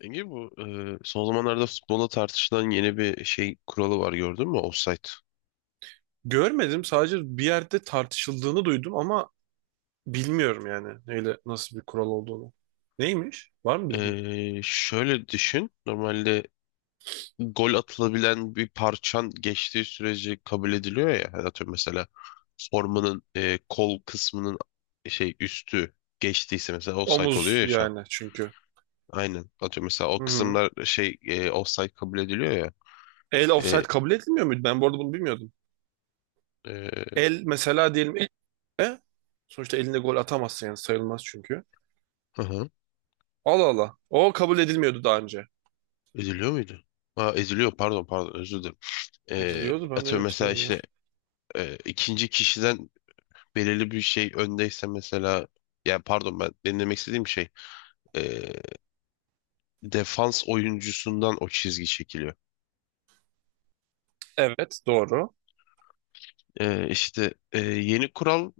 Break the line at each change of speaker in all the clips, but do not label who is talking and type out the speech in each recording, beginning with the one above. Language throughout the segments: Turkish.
Enge bu son zamanlarda futbolda tartışılan yeni bir şey kuralı var, gördün mü? Offside.
Görmedim. Sadece bir yerde tartışıldığını duydum ama bilmiyorum yani neyle nasıl bir kural olduğunu. Neymiş? Var mı bilgin?
Şöyle düşün. Normalde gol atılabilen bir parçan geçtiği sürece kabul ediliyor ya. Hani atıyorum mesela formanın kol kısmının şey üstü geçtiyse mesela offside oluyor
Omuz
ya şu an.
yani çünkü.
Aynen. Atıyorum mesela o
Hı hı.
kısımlar şey offside kabul ediliyor ya.
El offside
E,
kabul edilmiyor muydu? Ben bu arada bunu bilmiyordum.
e,
El mesela diyelim el, e? Sonuçta elinde gol atamazsın yani sayılmaz çünkü.
hı hı.
Allah Allah. O kabul edilmiyordu daha önce.
Ediliyor muydu? Ha, ediliyor, pardon, özür dilerim.
Ediliyordu ben de öyle
Atıyorum mesela
hatırladım.
işte ikinci kişiden belirli bir şey öndeyse mesela, yani pardon benim demek istediğim şey, e, defans oyuncusundan o çizgi çekiliyor.
Evet, doğru.
İşte yeni kural,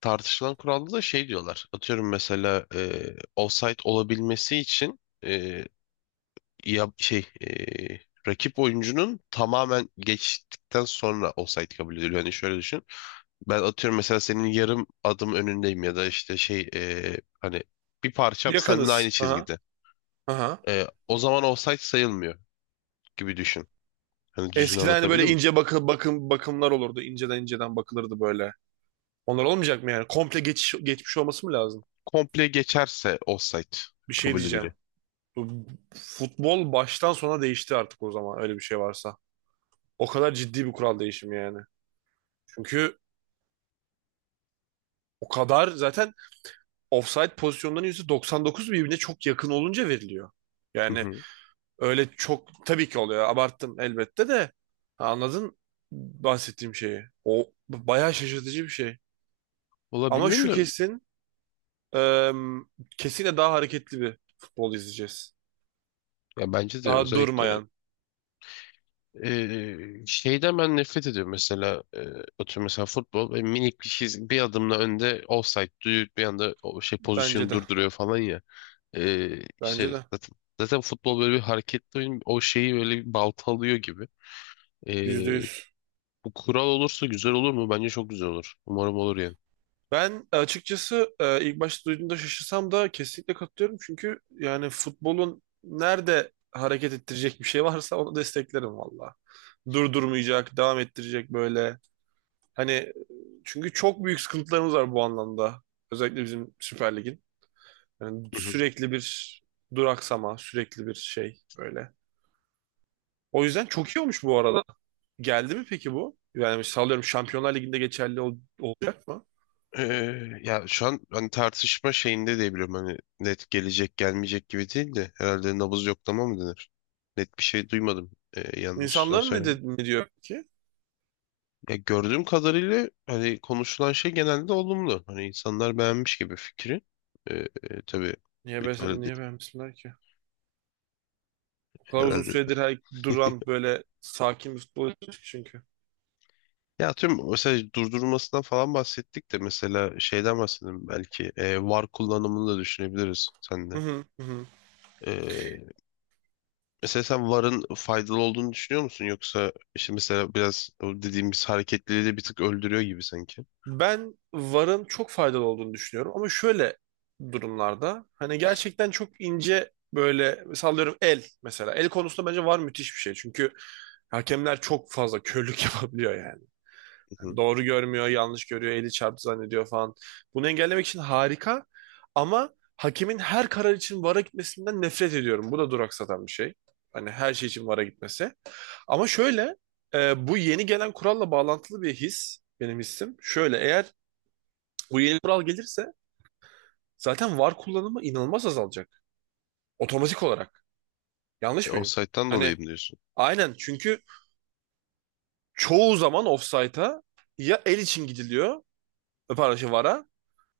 tartışılan kuralda da şey diyorlar. Atıyorum mesela offside olabilmesi için ya şey rakip oyuncunun tamamen geçtikten sonra offside kabul ediliyor. Hani şöyle düşün. Ben atıyorum mesela senin yarım adım önündeyim ya da işte şey hani bir parçam seninle aynı
Yakınız. Aha.
çizgide.
Aha.
O zaman offside sayılmıyor gibi düşün. Hani düzgün
Eskiden hani böyle
anlatabildim mi?
ince bakımlar olurdu. İnceden inceden bakılırdı böyle. Onlar olmayacak mı yani? Komple geçmiş olması mı lazım?
Komple geçerse offside
Bir şey
kabul
diyeceğim.
ediliyor.
Bu futbol baştan sona değişti artık, o zaman öyle bir şey varsa. O kadar ciddi bir kural değişimi yani. Çünkü o kadar zaten offside pozisyonların %99 birbirine çok yakın olunca veriliyor.
Hı
Yani
hı.
öyle çok tabii ki oluyor. Abarttım elbette de. Ha, anladın bahsettiğim şeyi. O bayağı şaşırtıcı bir şey.
Valla
Ama
bilmiyorum
şu
da
kesin, e, kesinlikle daha hareketli bir futbol izleyeceğiz.
ya bence de
Daha
özellikle
durmayan,
Şeyden ben nefret ediyorum mesela, atıyorum mesela futbol ve minik bir şey, bir adımla önde offside duyuyor bir anda, o şey
bence
pozisyonu
de.
durduruyor falan ya.
Bence
İşte
de.
zaten futbol böyle bir hareketli oyun, o şeyi böyle bir balta alıyor gibi.
Yüzde
Ee,
yüz.
Bu kural olursa güzel olur mu? Bence çok güzel olur. Umarım olur yani.
Ben açıkçası ilk başta duyduğumda şaşırsam da kesinlikle katılıyorum. Çünkü yani futbolun nerede hareket ettirecek bir şey varsa onu desteklerim valla. Durdurmayacak, devam ettirecek böyle. Hani çünkü çok büyük sıkıntılarımız var bu anlamda. Özellikle bizim Süper Lig'in. Yani
Hı hı.
sürekli bir duraksama, sürekli bir şey böyle. O yüzden çok iyi olmuş bu arada. Geldi mi peki bu? Yani sallıyorum, Şampiyonlar Ligi'nde geçerli olacak mı?
Ya şu an hani tartışma şeyinde diyebilirim, hani net gelecek gelmeyecek gibi değil de, herhalde nabız yoklama mı denir? Net bir şey duymadım. Yanlış da.
İnsanların ne diyor peki?
Ya gördüğüm kadarıyla hani konuşulan şey genelde olumlu. Hani insanlar beğenmiş gibi fikri. Ee, tabii
Niye, be,
bitmeli de-
niye beğenmesinler ki? O kadar uzun
herhalde.
süredir her duran böyle sakin bir futbol çünkü.
Ya tüm mesela durdurulmasından falan bahsettik de mesela şeyden bahsedelim belki, VAR kullanımını da düşünebiliriz
Hı
sende.
hı, hı hı.
Ee, Mesela sen VAR'ın faydalı olduğunu düşünüyor musun? Yoksa işte mesela biraz o dediğimiz hareketliliği de bir tık öldürüyor gibi sanki.
Ben VAR'ın çok faydalı olduğunu düşünüyorum ama şöyle durumlarda hani gerçekten çok ince, böyle sallıyorum, el mesela. El konusunda bence VAR müthiş bir şey, çünkü hakemler çok fazla körlük yapabiliyor yani.
Hı hı.
Doğru görmüyor, yanlış görüyor, eli çarptı zannediyor falan. Bunu engellemek için harika, ama hakemin her karar için VAR'a gitmesinden nefret ediyorum. Bu da duraksatan bir şey. Hani her şey için VAR'a gitmesi. Ama şöyle, bu yeni gelen kuralla bağlantılı bir his benim hissim. Şöyle, eğer bu yeni kural gelirse zaten VAR kullanımı inanılmaz azalacak. Otomatik olarak. Yanlış mıyım?
Offside'dan
Hani
dolayı mı diyorsun?
aynen, çünkü çoğu zaman ofsayta, ya el için gidiliyor, pardon şey VAR'a,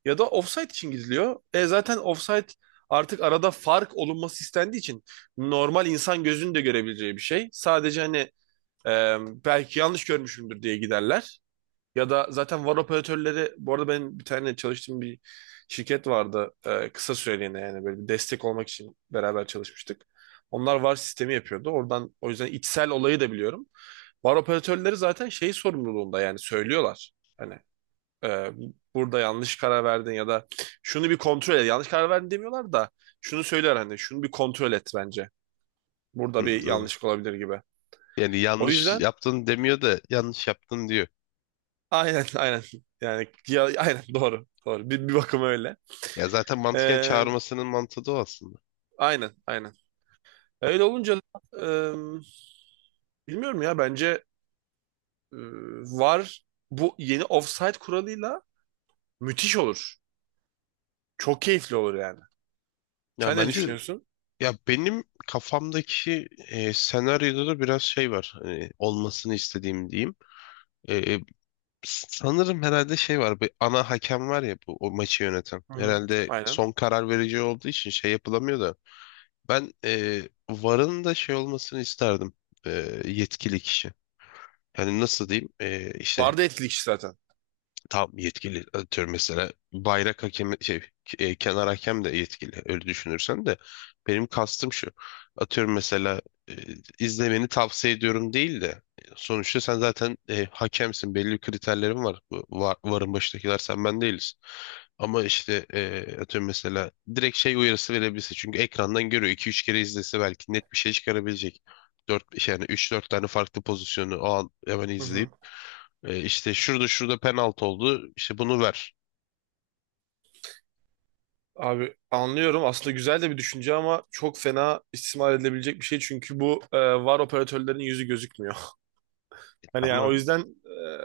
ya da offside için gidiliyor. Zaten offside artık arada fark olunması istendiği için normal insan gözünün de görebileceği bir şey. Sadece hani, e, belki yanlış görmüşümdür diye giderler. Ya da zaten VAR operatörleri, bu arada benim bir tane çalıştığım bir şirket vardı, kısa süreliğine yani böyle bir destek olmak için beraber çalışmıştık. Onlar VAR sistemi yapıyordu. Oradan, o yüzden içsel olayı da biliyorum. VAR operatörleri zaten şey sorumluluğunda yani söylüyorlar. Hani, e, burada yanlış karar verdin, ya da şunu bir kontrol et. Yanlış karar verdin demiyorlar da şunu söyler, hani şunu bir kontrol et bence. Burada
Hı,
bir
evet.
yanlışlık olabilir gibi.
Yani
O
yanlış
yüzden
yaptın demiyor da yanlış yaptın diyor.
aynen, aynen, yani ya, aynen, doğru doğru, bir bakıma öyle.
Ya zaten mantıken
Ee,
çağırmasının mantığı da o aslında.
aynen aynen. Öyle olunca da, bilmiyorum ya, bence e, var, bu yeni offside kuralıyla müthiş olur. Çok keyifli olur yani.
Ya
Sen ne
bence
düşünüyorsun?
ya benim kafamdaki senaryoda da biraz şey var. Hani olmasını istediğim diyeyim. E, e, sanırım herhalde şey var. Bir ana hakem var ya, bu o maçı yöneten.
Hı hı.
Herhalde
Aynen.
son karar verici olduğu için şey yapılamıyor da. Ben VAR'ın da şey olmasını isterdim. E, Yetkili kişi. Hani nasıl diyeyim? İşte
Vardı etkilik zaten.
tam yetkili, atıyorum mesela bayrak hakemi şey, kenar hakem de yetkili öyle düşünürsen de benim kastım şu: atıyorum mesela, e, izlemeni tavsiye ediyorum değil de, sonuçta sen zaten hakemsin, belli bir kriterlerin var. Bu var, varın başındakiler sen ben değiliz, ama işte atıyorum mesela direkt şey uyarısı verebilirsin, çünkü ekrandan görüyor, 2-3 kere izlese belki net bir şey çıkarabilecek. 4 yani 3-4 tane farklı pozisyonu o an hemen
Hı hı.
izleyip, işte şurada şurada penaltı oldu, İşte bunu ver.
Abi anlıyorum. Aslında güzel de bir düşünce ama çok fena istismar edilebilecek bir şey. Çünkü bu, var operatörlerin yüzü gözükmüyor. Hani yani o
Tamam.
yüzden,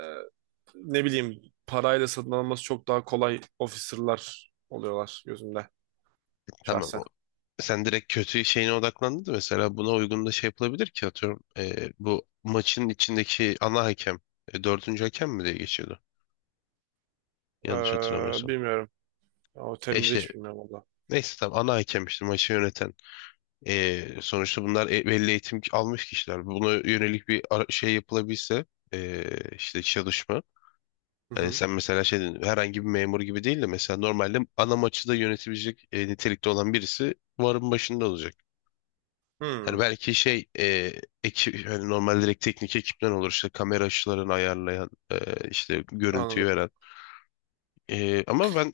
ne bileyim, parayla satın alınması çok daha kolay officer'lar oluyorlar gözümde,
Tamam.
şahsen.
O- Sen direkt kötü şeyine odaklandın da mesela buna uygun da şey yapılabilir ki, atıyorum, bu maçın içindeki ana hakem, dördüncü hakem mi diye geçiyordu,
E,
yanlış hatırlamıyorsam.
Bilmiyorum. O terimleri
İşte
hiç bilmiyorum valla.
neyse, tamam ana hakem işte maçı yöneten. Sonuçta bunlar e- belli eğitim almış kişiler. Buna yönelik bir ara- şey yapılabilse, e, işte çalışma.
Hı
Hani
hı.
sen mesela şey dedin, herhangi bir memur gibi değil de, mesela normalde ana maçı da yönetebilecek nitelikte olan birisi varın başında olacak. Hani
Hmm,
belki şey ekip, hani normal direkt teknik ekipten olur, işte kamera açılarını ayarlayan, işte görüntüyü
anladım.
veren. Ama ben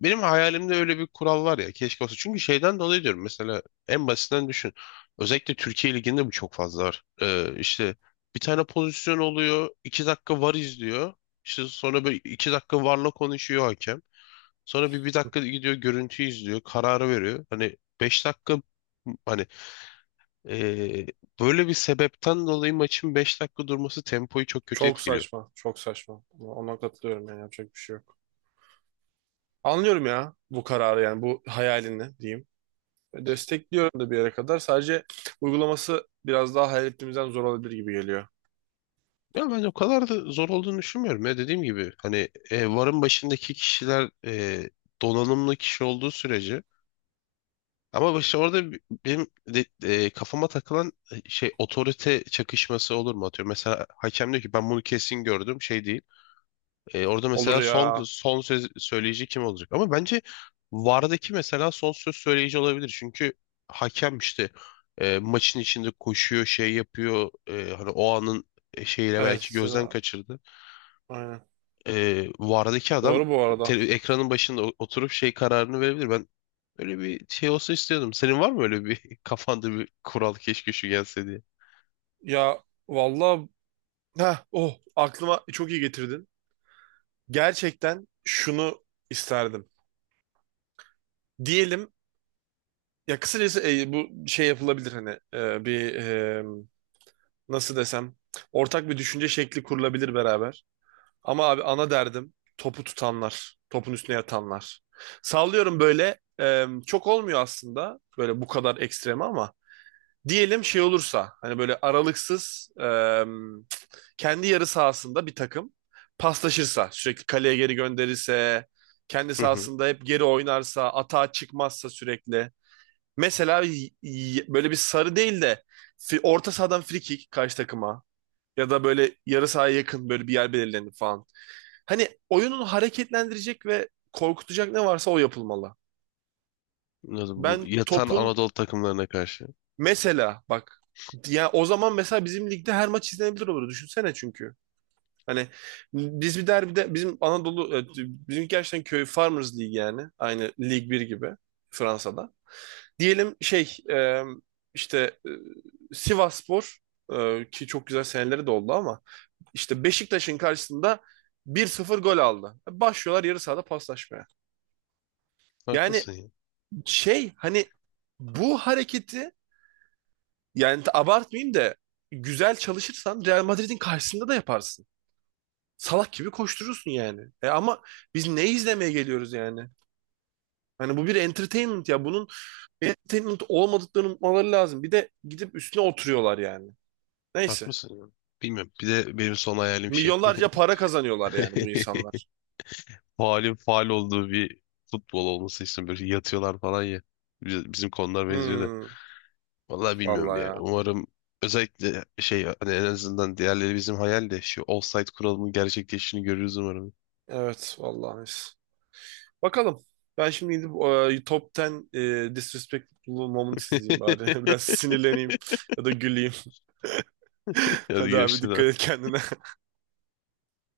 benim hayalimde öyle bir kural var ya, keşke olsa. Çünkü şeyden dolayı diyorum mesela, en basitinden düşün. Özellikle Türkiye Ligi'nde bu çok fazla var. İşte bir tane pozisyon oluyor, 2 dakika var izliyor. İşte sonra böyle 2 dakika varla konuşuyor hakem. Sonra bir dakika gidiyor görüntü izliyor. Kararı veriyor. Hani 5 dakika, hani, ee, böyle bir sebepten dolayı maçın 5 dakika durması tempoyu çok kötü
Çok
etkiliyor.
saçma. Çok saçma. Ona katılıyorum, yani yapacak bir şey yok. Anlıyorum ya bu kararı, yani bu hayalini diyeyim. Destekliyorum da bir yere kadar. Sadece uygulaması biraz daha hayal ettiğimizden zor olabilir gibi geliyor.
Ya ben o kadar da zor olduğunu düşünmüyorum. Ya dediğim gibi hani varın başındaki kişiler donanımlı kişi olduğu sürece, ama işte orada bi- benim de- kafama takılan şey, otorite çakışması olur mu, atıyor mesela hakem diyor ki ben bunu kesin gördüm, şey değil. Orada mesela
Olur
son
ya.
son söz söyleyici kim olacak? Ama bence vardaki mesela son söz söyleyici olabilir. Çünkü hakem işte maçın içinde koşuyor şey yapıyor. Hani o anın şeyiyle
Evet.
belki gözden kaçırdı.
Aynen.
Vardaki adam
Doğru bu
te-
arada.
ekranın başında o- oturup şey kararını verebilir. Ben öyle bir şey olsa istiyordum. Senin var mı öyle bir kafanda bir kural, keşke şu gelse diye?
Ya vallahi, oh, aklıma çok iyi getirdin. Gerçekten şunu isterdim. Diyelim ya, kısacası bu şey yapılabilir, hani bir, nasıl desem, ortak bir düşünce şekli kurulabilir beraber. Ama abi ana derdim, topu tutanlar, topun üstüne yatanlar. Sallıyorum böyle, çok olmuyor aslında böyle bu kadar ekstrem, ama diyelim şey olursa, hani böyle aralıksız, kendi yarı sahasında bir takım paslaşırsa, sürekli kaleye geri gönderirse, kendi
Hı hı.
sahasında hep geri oynarsa, atağa çıkmazsa sürekli. Mesela böyle bir sarı değil de, orta sahadan free kick karşı takıma, ya da böyle yarı sahaya yakın böyle bir yer belirlenip falan. Hani oyunun hareketlendirecek ve korkutacak ne varsa o yapılmalı.
Anladım. Bu
Ben
yatan
topun
Anadolu takımlarına karşı.
mesela, bak ya, o zaman mesela bizim ligde her maç izlenebilir olur, düşünsene çünkü. Hani biz bir derbide, bizim Anadolu, bizim gerçekten köy, Farmers League yani, aynı Lig bir gibi Fransa'da. Diyelim şey, işte, Sivasspor, ki çok güzel seneleri de oldu ama, İşte Beşiktaş'ın karşısında 1-0 gol aldı. Başlıyorlar yarı sahada paslaşmaya. Yani
Haklısın ya.
şey hani, bu hareketi, yani abartmayayım da, güzel çalışırsan Real Madrid'in karşısında da yaparsın. Salak gibi koşturursun yani. Ama biz ne izlemeye geliyoruz yani? Hani bu bir entertainment ya. Bunun entertainment olmadıklarını unutmaları lazım. Bir de gidip üstüne oturuyorlar yani. Neyse.
Haklısın ya. Bilmiyorum. Bir de benim son hayalim şey.
Milyonlarca para kazanıyorlar yani bu insanlar.
Faalin faal olduğu bir futbol olması istiyorum. Böyle yatıyorlar falan ya. Biz- Bizim konular benziyor da.
Hmm,
Vallahi bilmiyorum
vallahi
ya.
ya.
Umarım, özellikle şey hani, en azından diğerleri bizim hayal de şu offside kuralının gerçekleştiğini görürüz umarım.
Evet, vallahi. Bakalım. Ben şimdi gidip, Top 10 Disrespectful Moments izleyeyim bari. Biraz sinirleneyim ya da güleyim.
Hadi
Hadi abi,
görüşürüz.
dikkat et kendine.